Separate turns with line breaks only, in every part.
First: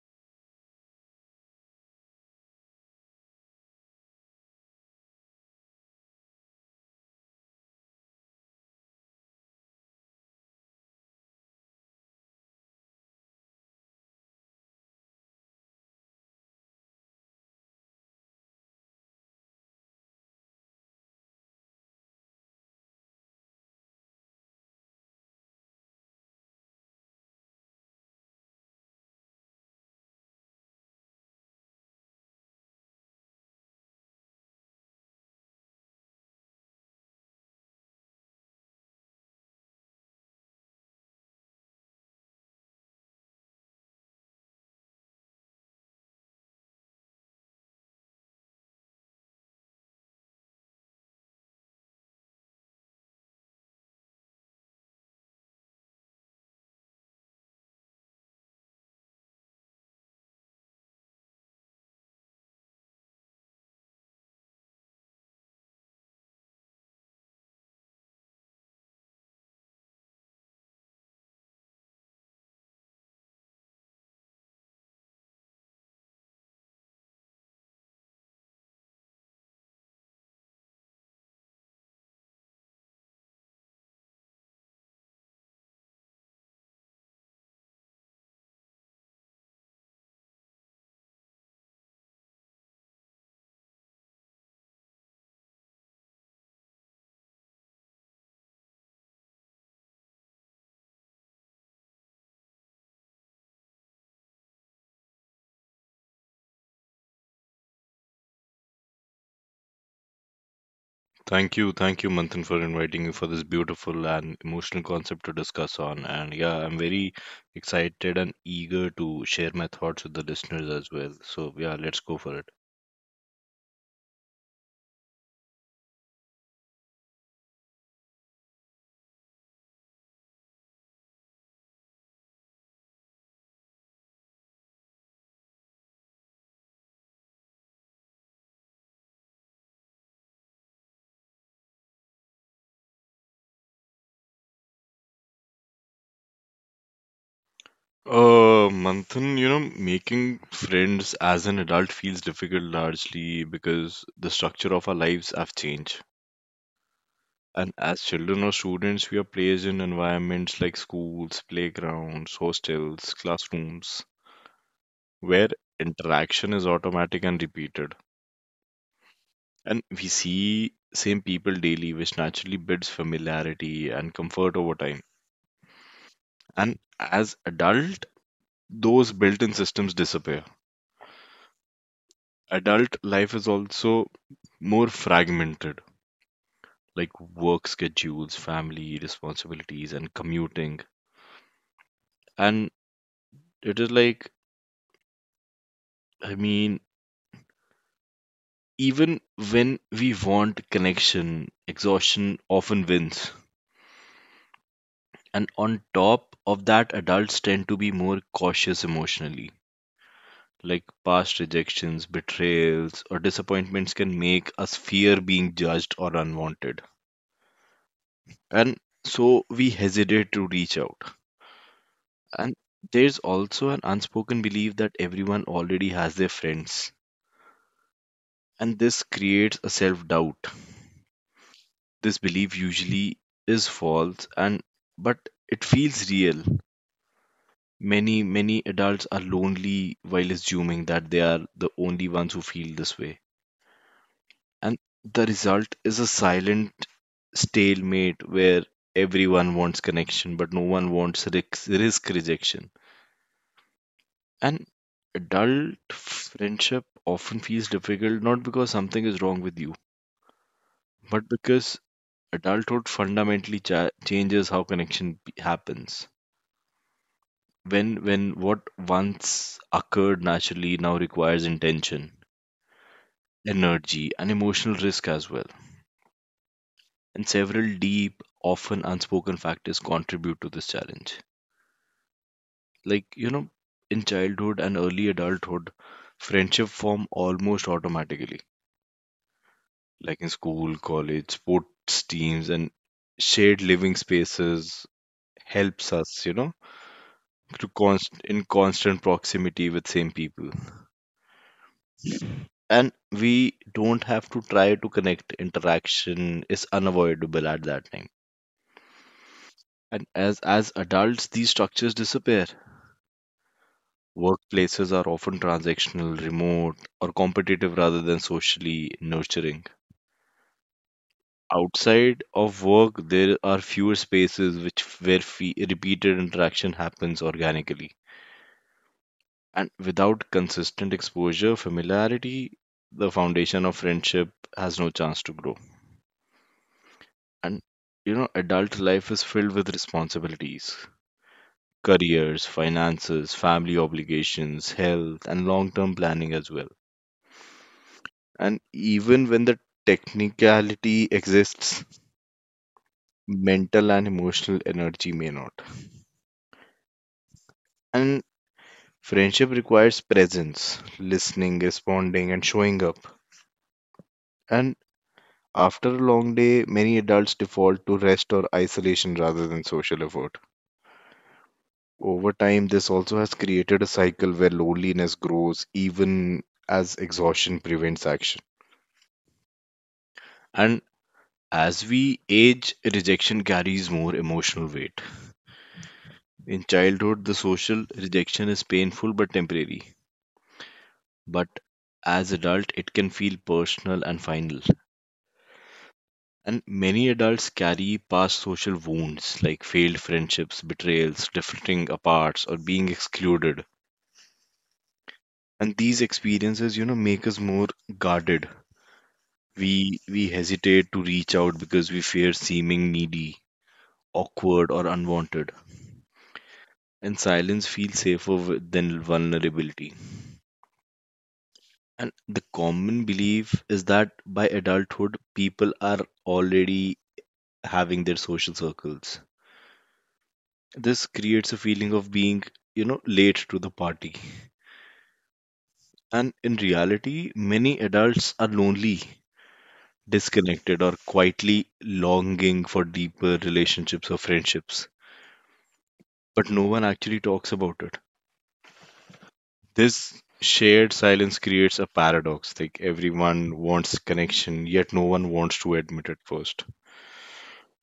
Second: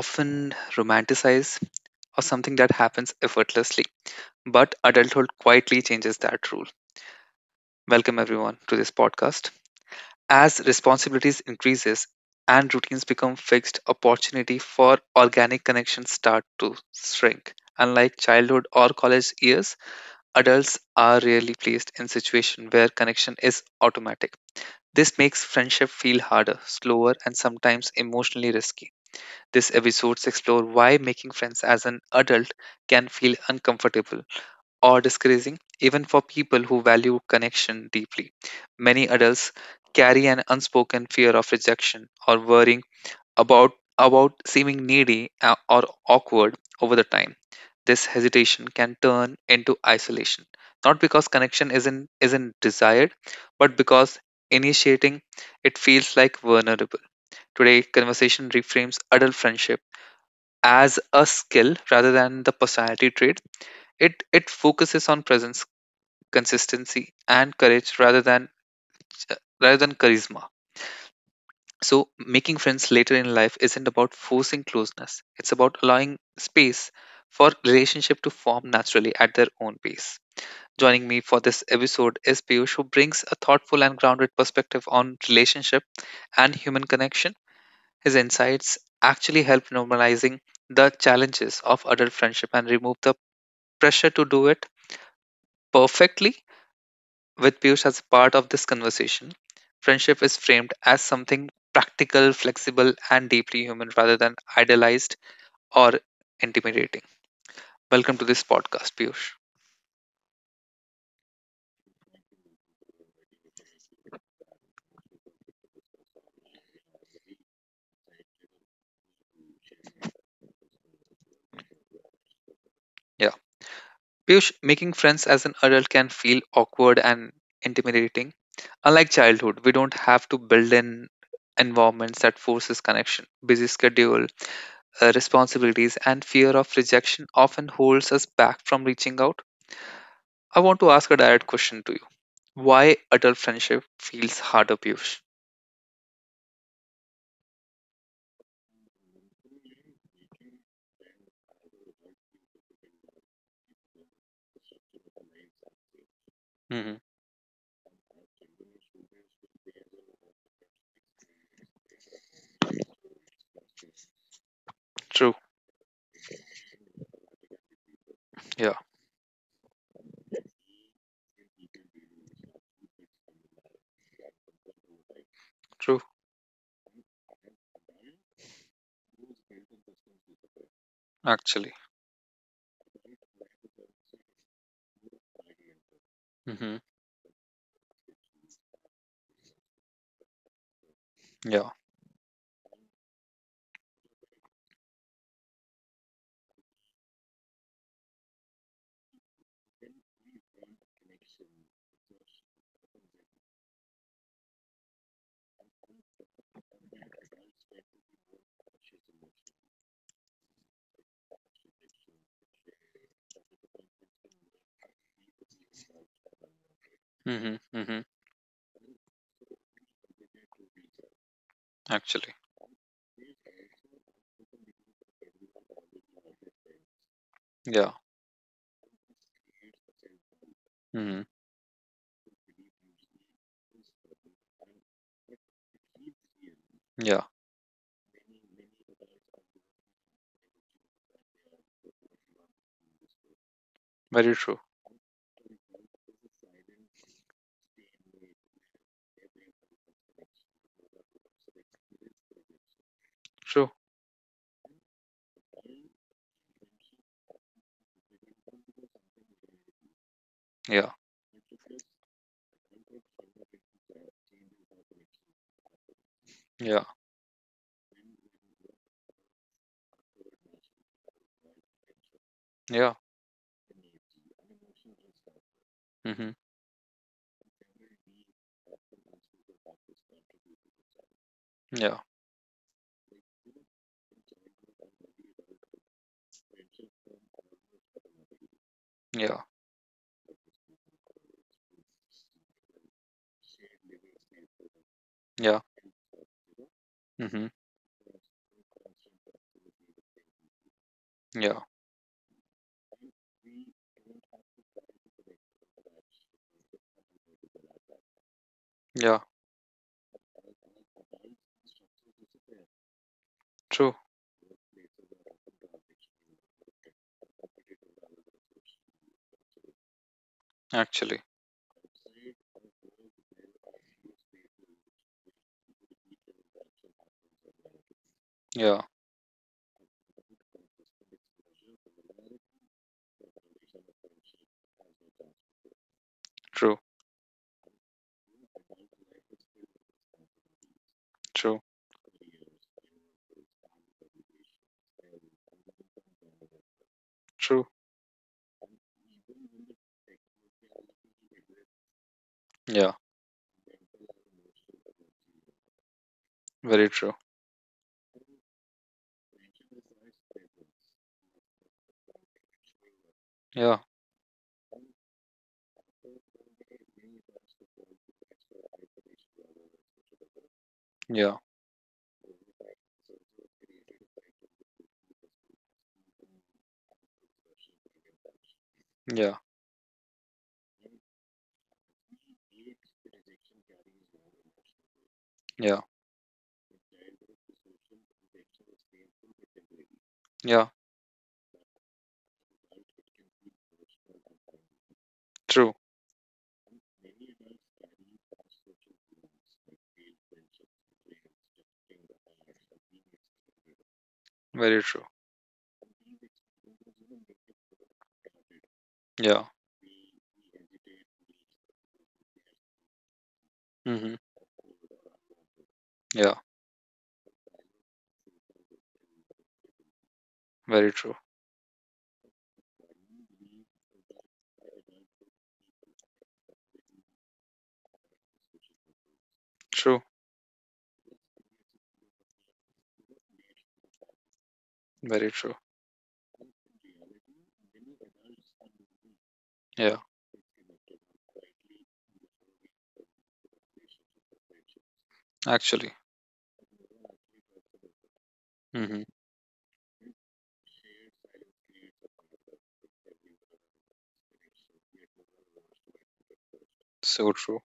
often romanticized or something that happens effortlessly, but adulthood quietly changes that rule. Welcome everyone to this podcast. As responsibilities increases and routines become fixed, opportunity for organic connections start to shrink. Unlike childhood or college years, adults are rarely placed in situation where connection is automatic. This makes friendship feel harder, slower, and sometimes emotionally risky. This episodes explore why making friends as an adult can feel uncomfortable or discouraging, even for people who value connection deeply. Many adults carry an unspoken fear of rejection or worrying about about seeming needy or awkward over the time. This hesitation can turn into isolation, not because connection isn't desired, but because initiating it feels like vulnerable. Today, conversation reframes adult friendship as a skill rather than the personality trait. It focuses on presence, consistency, and courage rather than charisma. So making friends later in life isn't about forcing closeness. It's about allowing space for relationship to form naturally at their own pace. Joining me for this episode is Piyush, who brings a thoughtful and grounded perspective on relationship and human connection. His insights actually help normalizing the challenges of adult friendship and remove the pressure to do it perfectly. With Piyush as part of this conversation, friendship is framed as something practical, flexible, and deeply human rather than idealized or intimidating. Welcome to this podcast, Piyush.
Thank you, Manthan, for inviting me for this beautiful and emotional concept to discuss on. And yeah, I'm very excited and eager to share my thoughts with the listeners as well. So yeah, let's go for it.
Yeah. Piyush, making friends as an adult can feel awkward and intimidating. Unlike childhood, we don't have to build in environments that forces connection. Busy schedule, responsibilities, and fear of rejection often holds us back from reaching out. I want to ask a direct question to you. Why adult friendship feels harder, Piyush?
Manthan, making friends as an adult feels difficult largely because the structure of our lives have changed.
Mm-hmm.
And as children or students, we are placed in environments like schools, playgrounds, hostels, classrooms,
True.
where interaction is automatic and repeated.
Yeah.
And we see same people daily, which naturally builds familiarity and comfort over time.
True.
And as adult, those built-in systems disappear.
Actually.
Adult life is also more fragmented,
Mm-hmm.
like work schedules, family responsibilities, and commuting.
Yeah.
And it is like, I mean, even when we want connection, exhaustion often wins. And on top of that, adults tend to be more cautious emotionally. Like past rejections, betrayals, or disappointments can make us fear being judged or unwanted.
Mm-hmm. Mm-hmm.
And so we hesitate to reach out.
Actually.
And there's also an unspoken belief that everyone already has their friends.
Yeah.
And this creates a self doubt.
Mm-hmm.
This belief usually is false and but it feels real.
Yeah.
Many adults are lonely while assuming that they are the only ones who feel this way.
Very
And
true.
the result is a silent stalemate where everyone wants connection, but no one wants risk rejection.
True.
And adult friendship often feels difficult not because something is wrong with you,
Yeah.
but because adulthood fundamentally changes how connection happens.
Yeah.
When what once occurred naturally now requires intention,
Yeah.
energy, and emotional risk as well,
Mm-hmm.
and several deep, often unspoken factors contribute to this challenge.
Yeah.
Like, you know, in childhood and early adulthood, friendship form almost automatically,
Yeah.
like in school, college, sports teams, and shared living spaces
Yeah.
helps us,
Mm-hmm.
to in constant proximity with same people.
Yeah.
And we don't have to try to connect. Interaction is unavoidable at that time.
Yeah.
And as adults, these structures disappear.
True.
Workplaces are often transactional, remote, or competitive rather than socially nurturing.
Actually.
Outside of work, there are fewer spaces which where repeated interaction happens organically.
Yeah.
And without consistent exposure, familiarity, the foundation of friendship has no chance to grow.
True.
And adult life is filled with responsibilities,
True.
careers, finances, family obligations, health, and long-term planning as well.
True.
And even when the technicality exists,
Yeah.
mental and emotional energy may not.
Very true.
And friendship requires presence, listening, responding, and showing up.
Yeah.
And after a long day, many adults default to rest or isolation rather than social effort.
Yeah.
Over time, this also has created a cycle where loneliness grows even as exhaustion prevents action.
Yeah.
And as we age, rejection carries more emotional weight.
Yeah.
In childhood, the social rejection is painful but temporary.
Yeah.
But as adult, it can feel personal and final.
True.
And many adults carry past social wounds like failed friendships, betrayals, drifting apart, or being excluded.
Very true.
And these experiences, make us more guarded.
Yeah.
We hesitate to reach out because we fear seeming needy,
Mm-hmm.
awkward, or unwanted.
Yeah.
And silence feels safer than vulnerability.
Very true.
And the common belief is that by adulthood, people are already having their social circles.
True.
This creates a feeling of being, late to the party.
Very true.
And in reality, many adults are lonely,
Yeah,
disconnected, or quietly longing for deeper relationships or friendships.
actually.
But no one actually talks about it.
Hmm.
This shared silence creates a paradox. Like everyone wants connection, yet no one wants to admit it first.
So true.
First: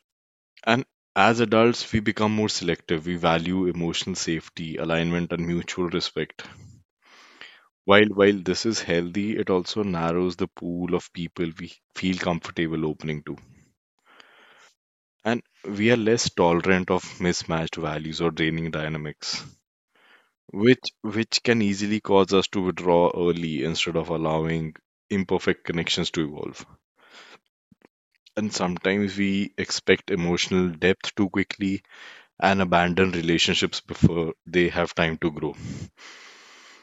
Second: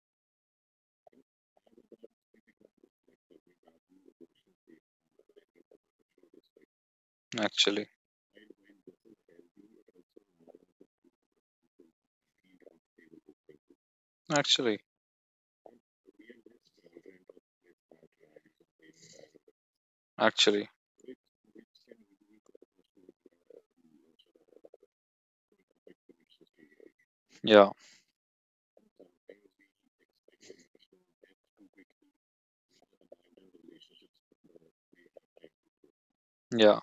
And as adults, we become more selective. We value emotional safety, alignment, and mutual respect.
Actually.
While this is healthy, it also narrows the pool of people we feel comfortable opening to.
Actually.
And we are less tolerant of mismatched values or draining dynamics,
Actually.
which can easily cause us to withdraw early instead of allowing imperfect connections to evolve.
Yeah.
And sometimes we expect emotional depth too quickly and abandon relationships before they have time to grow.
Yeah.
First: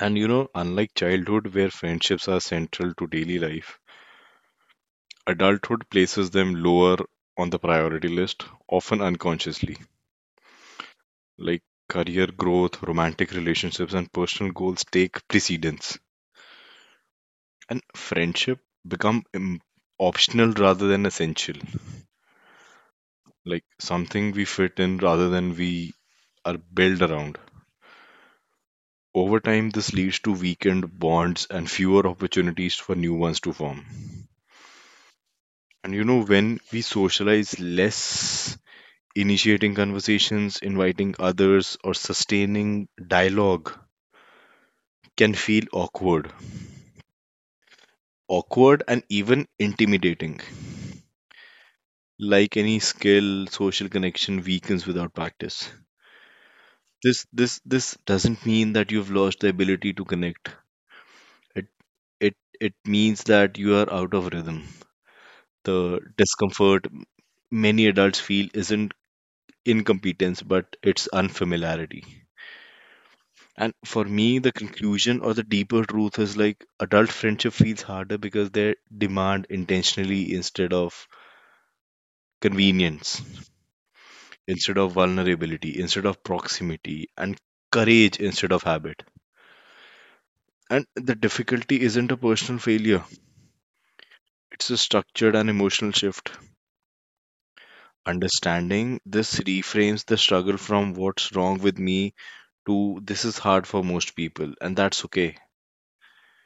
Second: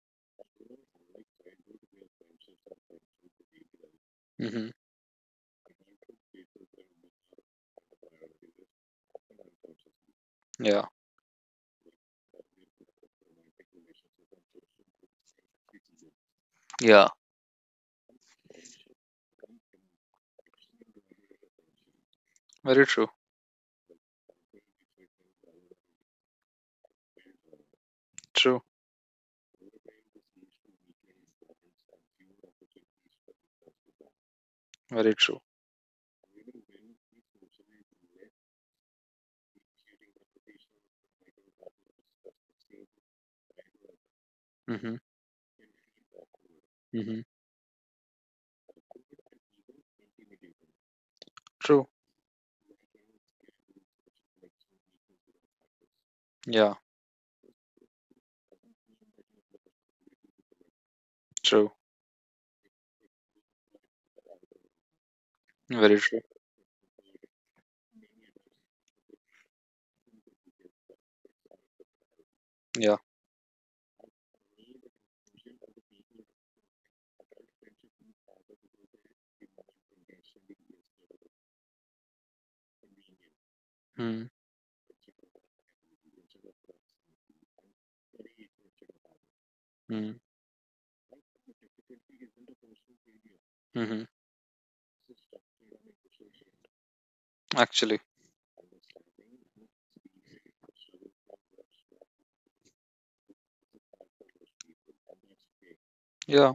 And unlike childhood, where friendships are central to daily life,
Hmm.
adulthood places them lower on the priority list, often unconsciously.
Yeah.
Like career growth, romantic relationships, and personal goals take precedence.
Yeah.
And friendship become optional rather than essential,
Very true.
like something we fit in rather than we are built around.
True.
Over time, this leads to weakened bonds and fewer opportunities for new ones to form.
Very true.
And when we socialize less, initiating conversations, inviting others, or sustaining dialogue
Hmm.
can feel awkward.
Hmm.
Awkward and even intimidating.
True.
Like any skill, social connection weakens without practice.
Yeah.
This doesn't mean that you've lost the ability to connect. It
True.
it means that you are out of rhythm.
Very
The
true.
discomfort many adults feel isn't incompetence, but it's unfamiliarity.
Yeah.
And for me, the conclusion or the deeper truth is like adult friendship feels harder because they demand intentionally instead of convenience,
Mm-hmm.
instead of vulnerability, instead of proximity, and courage instead of habit. And the difficulty isn't a personal failure,
Hmm.
it's a structured and emotional shift.
Actually.
Understanding this reframes the struggle from what's wrong with me to this is hard for most people, and that's okay,
Yeah.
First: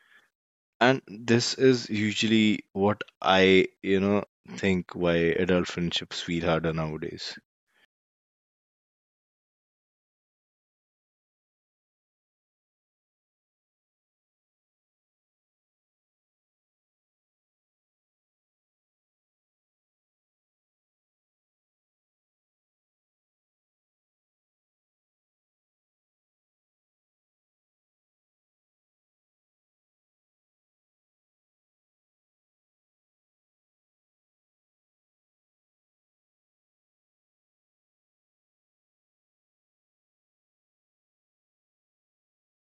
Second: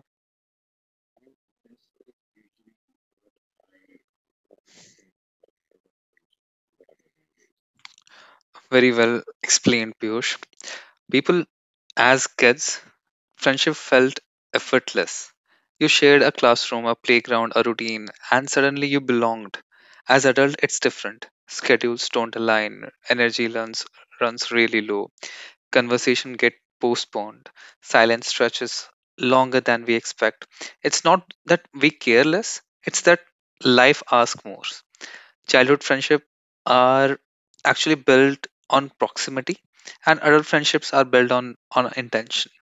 and this is usually what I think why adult friendships feel harder nowadays.
Very well explained, Piyush. People, as kids, friendship felt effortless. You shared a classroom, a playground, a routine, and suddenly you belonged. As adult, it's different. Schedules don't align, energy runs really low, conversation get postponed, silence stretches longer than we expect. It's not that we careless, it's that life asks more. Childhood friendship are actually built on proximity, and adult friendships are built on intention.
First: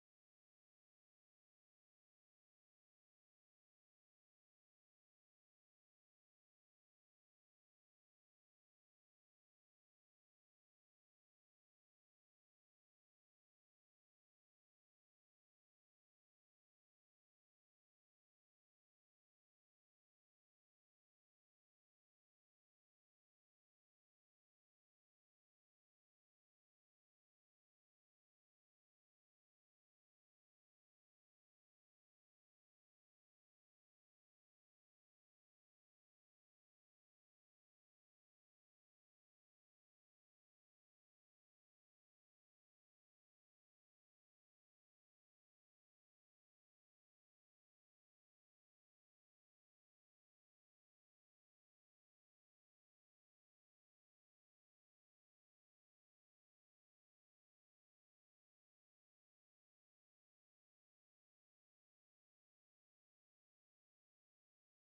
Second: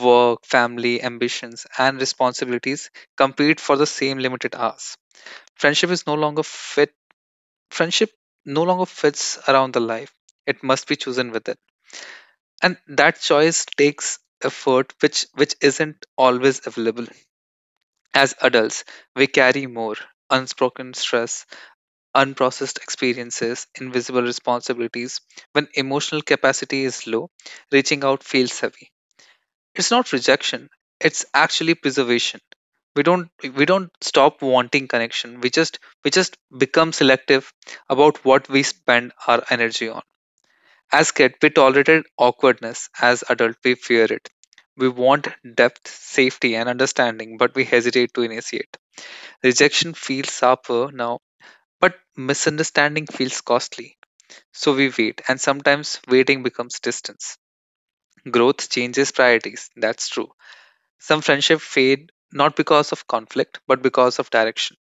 Work, family, ambitions, and responsibilities compete for the same limited hours. Friendship is no longer fit. Friendship no longer fits around the life. It must be chosen with it, and that choice takes effort, which isn't always available. As adults, we carry more unspoken stress, unprocessed experiences, invisible responsibilities. When emotional capacity is low, reaching out feels heavy. It's not rejection. It's actually preservation. We don't we don't stop wanting connection. We just become selective about what we spend our energy on. As kid, we tolerated awkwardness. As adult, we fear it. We want depth, safety, and understanding, but we hesitate to initiate. Rejection feels sharper now, but misunderstanding feels costly. So we wait, and sometimes waiting becomes distance. Growth changes priorities, that's true. Some friendships fade not because of conflict, but because of direction.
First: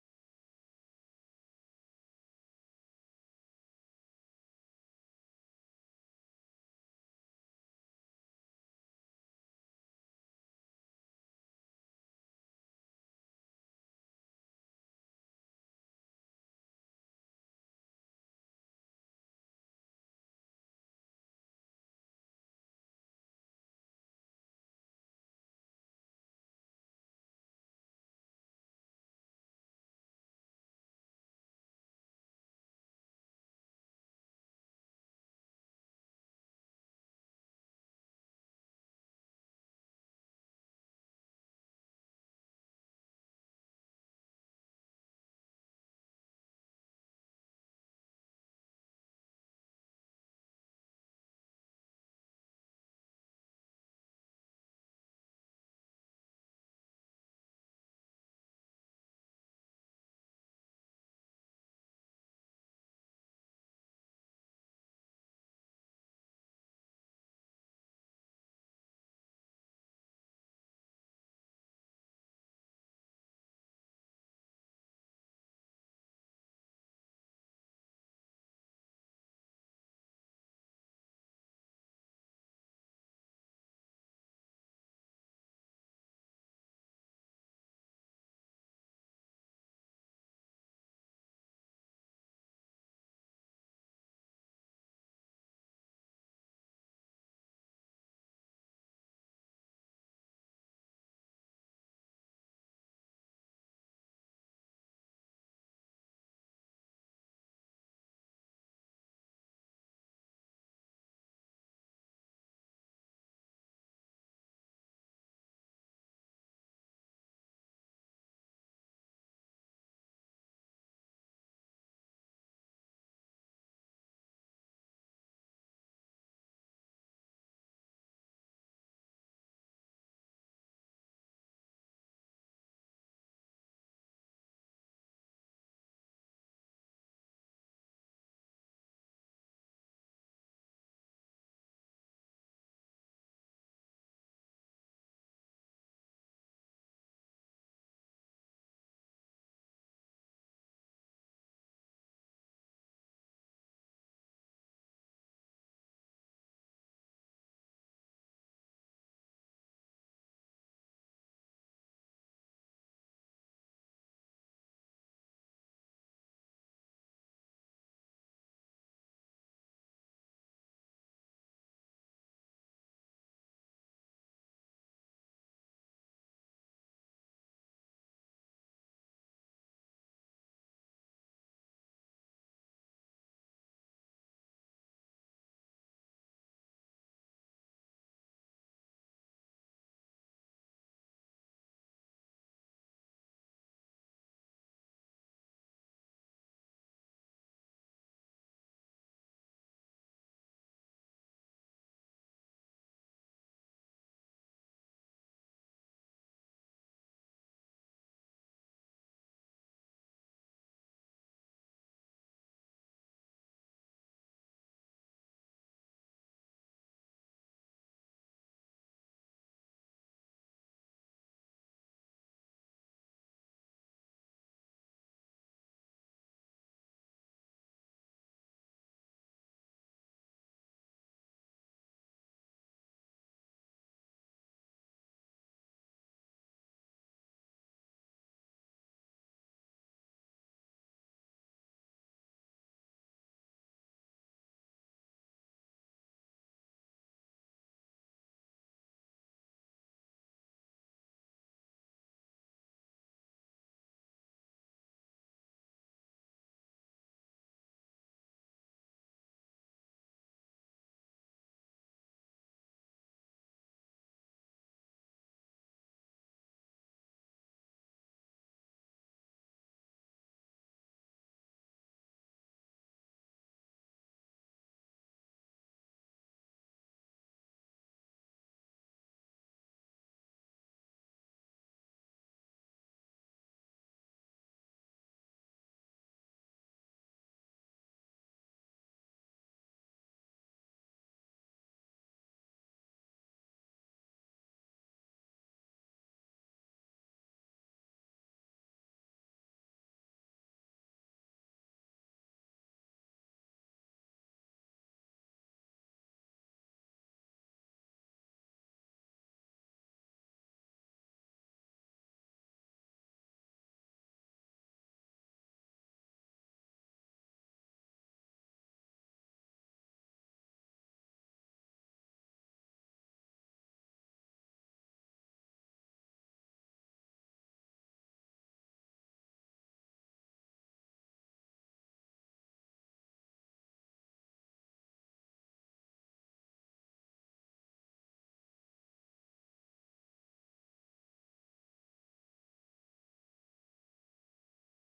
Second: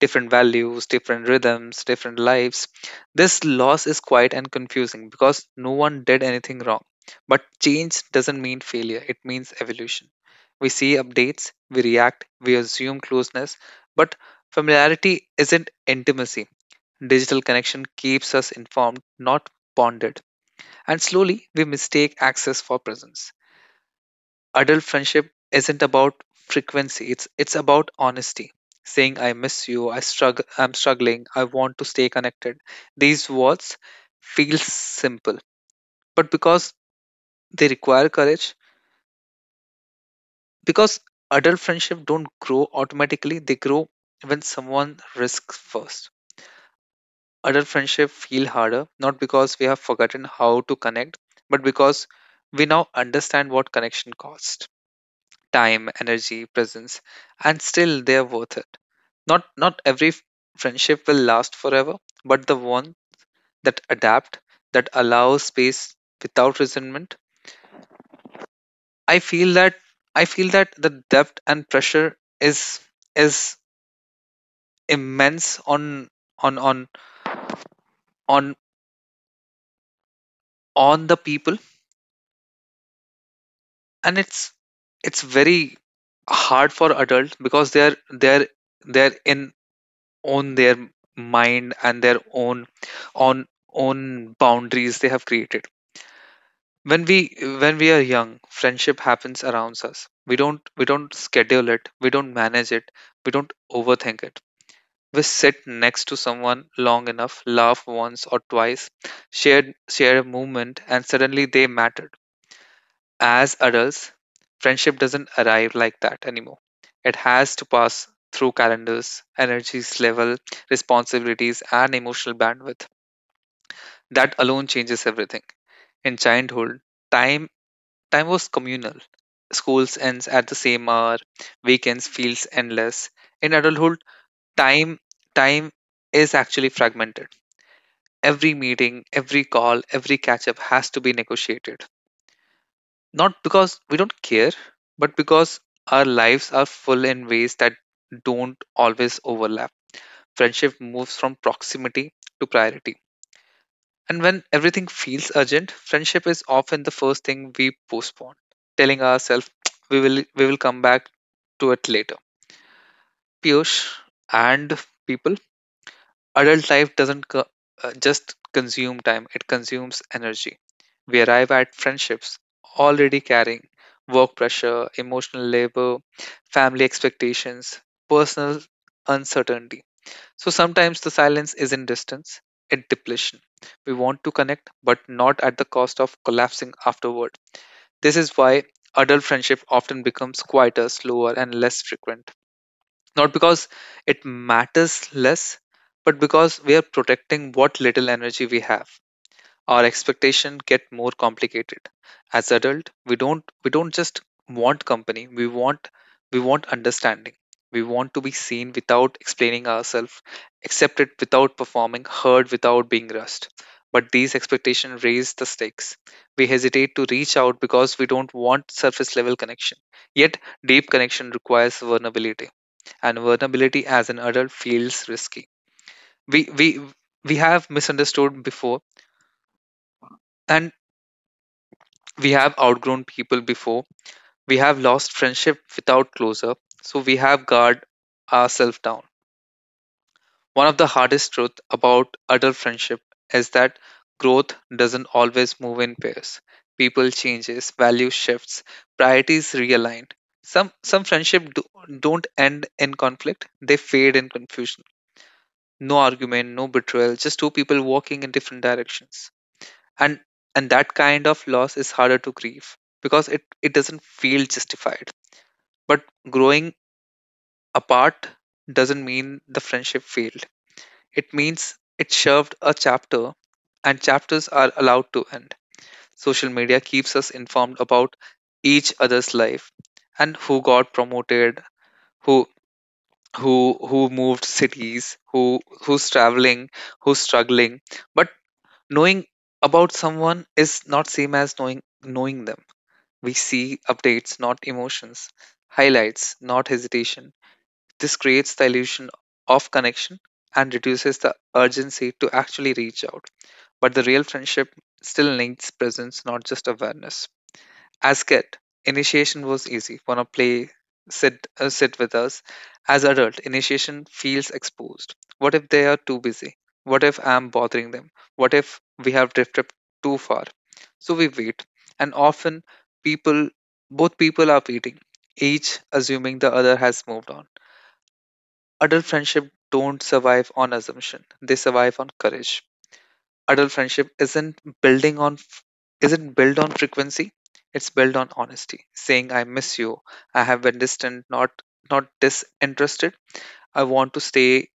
Different values, different rhythms, different lives. This loss is quiet and confusing because no one did anything wrong. But change doesn't mean failure, it means evolution. We see updates, we react, we assume closeness, but familiarity isn't intimacy. Digital connection keeps us informed, not bonded. And slowly, we mistake access for presence. Adult friendship isn't about frequency, it's about honesty. Saying I miss you, I'm struggling, I want to stay connected. These words feel simple, but because they require courage, because adult friendship don't grow automatically, they grow when someone risks first. Adult friendship feel harder, not because we have forgotten how to connect, but because we now understand what connection costs: time, energy, presence, and still they're worth it. Not every friendship will last forever, but the one that adapt, that allows space without resentment. I feel that I feel that the depth and pressure is is immense on on on on the people, and it's very hard for adult because they're they're in own their mind and their own on own boundaries they have created. When we when we are young, friendship happens around us. We don't schedule it, we don't manage it, we don't overthink it. We sit next to someone long enough, laugh once or twice, share share a moment, and suddenly they mattered. As adults, friendship doesn't arrive like that anymore. It has to pass through calendars, energies level, responsibilities, and emotional bandwidth. That alone changes everything. In childhood, time time was communal. Schools ends at the same hour, weekends feels endless. In adulthood, time time is actually fragmented. Every meeting, every call, every catch up has to be negotiated. Not because we don't care, but because our lives are full in ways that don't always overlap. Friendship moves from proximity to priority. And when everything feels urgent, friendship is often the first thing we postpone, telling ourselves we will come back to it later. Piyush and people, adult life doesn't just consume time; it consumes energy. We arrive at friendships already carrying work pressure, emotional labor, family expectations, personal uncertainty. So sometimes the silence isn't distance, it's depletion. We want to connect, but not at the cost of collapsing afterward. This is why adult friendship often becomes quieter, slower, and less frequent. Not because it matters less, but because we are protecting what little energy we have. Our expectation get more complicated. As adult, we don't just want company, we want understanding. We want to be seen without explaining ourselves, accepted without performing, heard without being rushed. But these expectations raise the stakes. We hesitate to reach out because we don't want surface level connection, yet deep connection requires vulnerability, and vulnerability as an adult feels risky. We we we have misunderstood before, and we have outgrown people before. We have lost friendship without closure. So we have guard ourselves down. One of the hardest truth about adult friendship is that growth doesn't always move in pairs. People changes, value shifts, priorities realign. Some friendship don't end in conflict. They fade in confusion. No argument, no betrayal, just two people walking in different directions, and and that kind of loss is harder to grieve because it doesn't feel justified. But growing apart doesn't mean the friendship failed, it means it served a chapter, and chapters are allowed to end. Social media keeps us informed about each other's life, and who got promoted, who who who moved cities, who's traveling, who's struggling. But knowing about someone is not same as knowing them. We see updates, not emotions, highlights, not hesitation. This creates the illusion of connection and reduces the urgency to actually reach out. But the real friendship still needs presence, not just awareness. As kid, initiation was easy. Wanna play? Sit with us. As adult, initiation feels exposed. What if they are too busy? What if I'm bothering them? What if we have drifted too far? So we wait, and often people, both people are waiting, each assuming the other has moved on. Adult friendship don't survive on assumption; they survive on courage. Adult friendship isn't built on frequency. It's built on honesty, saying I miss you, I have been distant, not disinterested, I want to stay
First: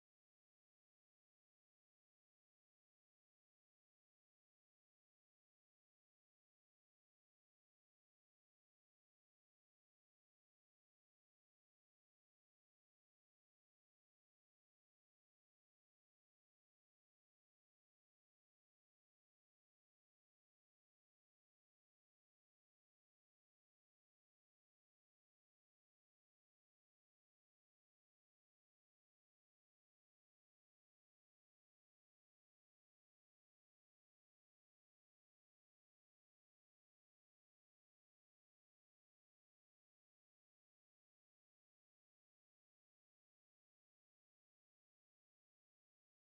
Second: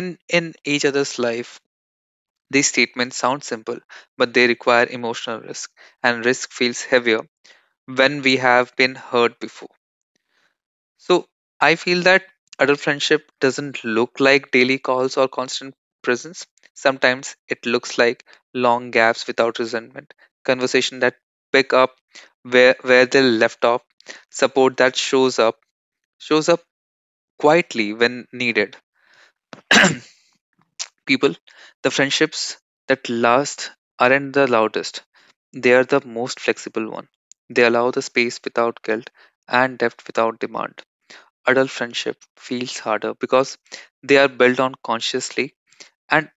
in each other's life. These statements sound simple, but they require emotional risk, and risk feels heavier when we have been hurt before. So I feel that adult friendship doesn't look like daily calls or constant presence. Sometimes it looks like long gaps without resentment, conversation that pick up where they left off, support that shows up quietly when needed. People, the friendships that last aren't the loudest. They are the most flexible one. They allow the space without guilt and depth without demand. Adult friendship feels harder because they are built on consciously and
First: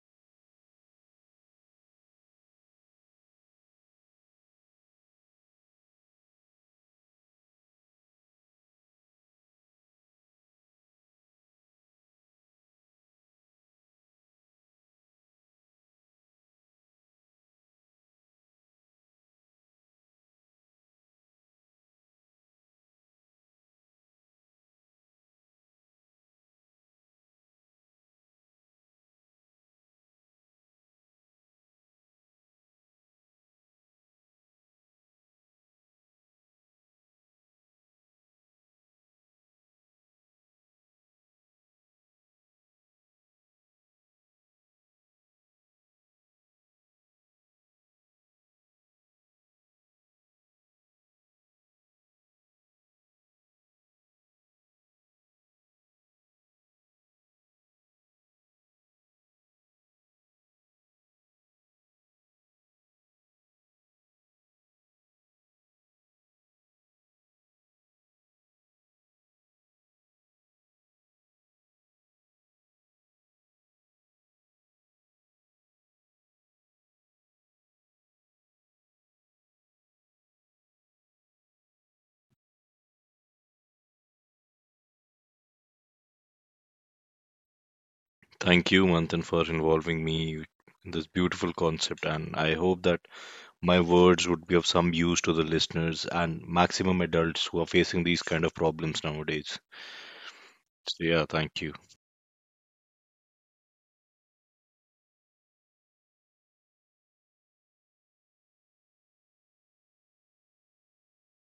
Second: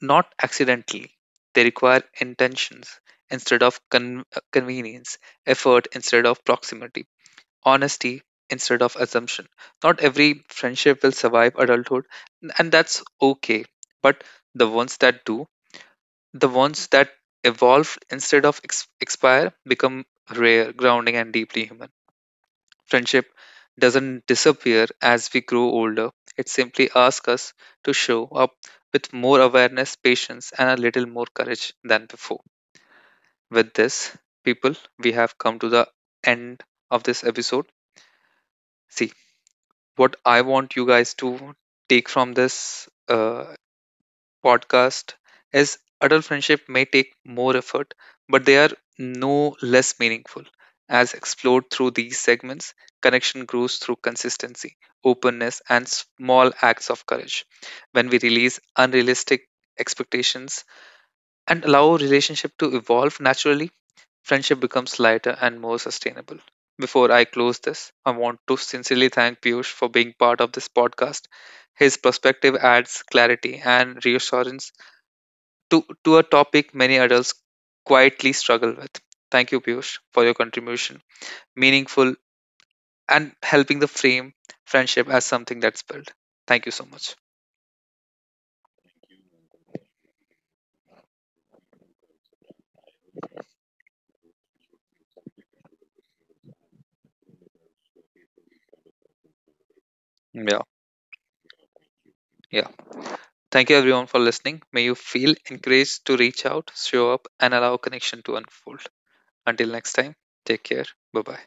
not accidentally. They require intentions instead of convenience, effort instead of proximity, honesty instead of assumption. Not every friendship will survive adulthood, and that's okay. But the ones that do, the ones that evolve instead of expire, become rare, grounding, and deeply human. Friendship doesn't disappear as we grow older. It simply asks us to show up with more awareness, patience, and a little more courage than before. With this, people, we have come to the end of this episode. See, what I want you guys to take from this podcast is adult friendship may take more effort, but they are no less meaningful. As explored through these segments, connection grows through consistency, openness, and small acts of courage. When we release unrealistic expectations and allow relationship to evolve naturally, friendship becomes lighter and more sustainable. Before I close this, I want to sincerely thank Piyush for being part of this podcast. His perspective adds clarity and reassurance to a topic many adults quietly struggle with. Thank you, Piyush, for your contribution, meaningful and helping the frame friendship as something that's built. Thank you so much.
Thank you, Manthan, for involving me in this beautiful concept, and I hope that my words would be of some use to the listeners and maximum adults who are facing these kind of problems nowadays.
Yeah,
So yeah, thank you.
yeah. Thank you everyone for listening. May you feel encouraged to reach out, show up, and allow connection to unfold. Until next time, take care. Bye bye.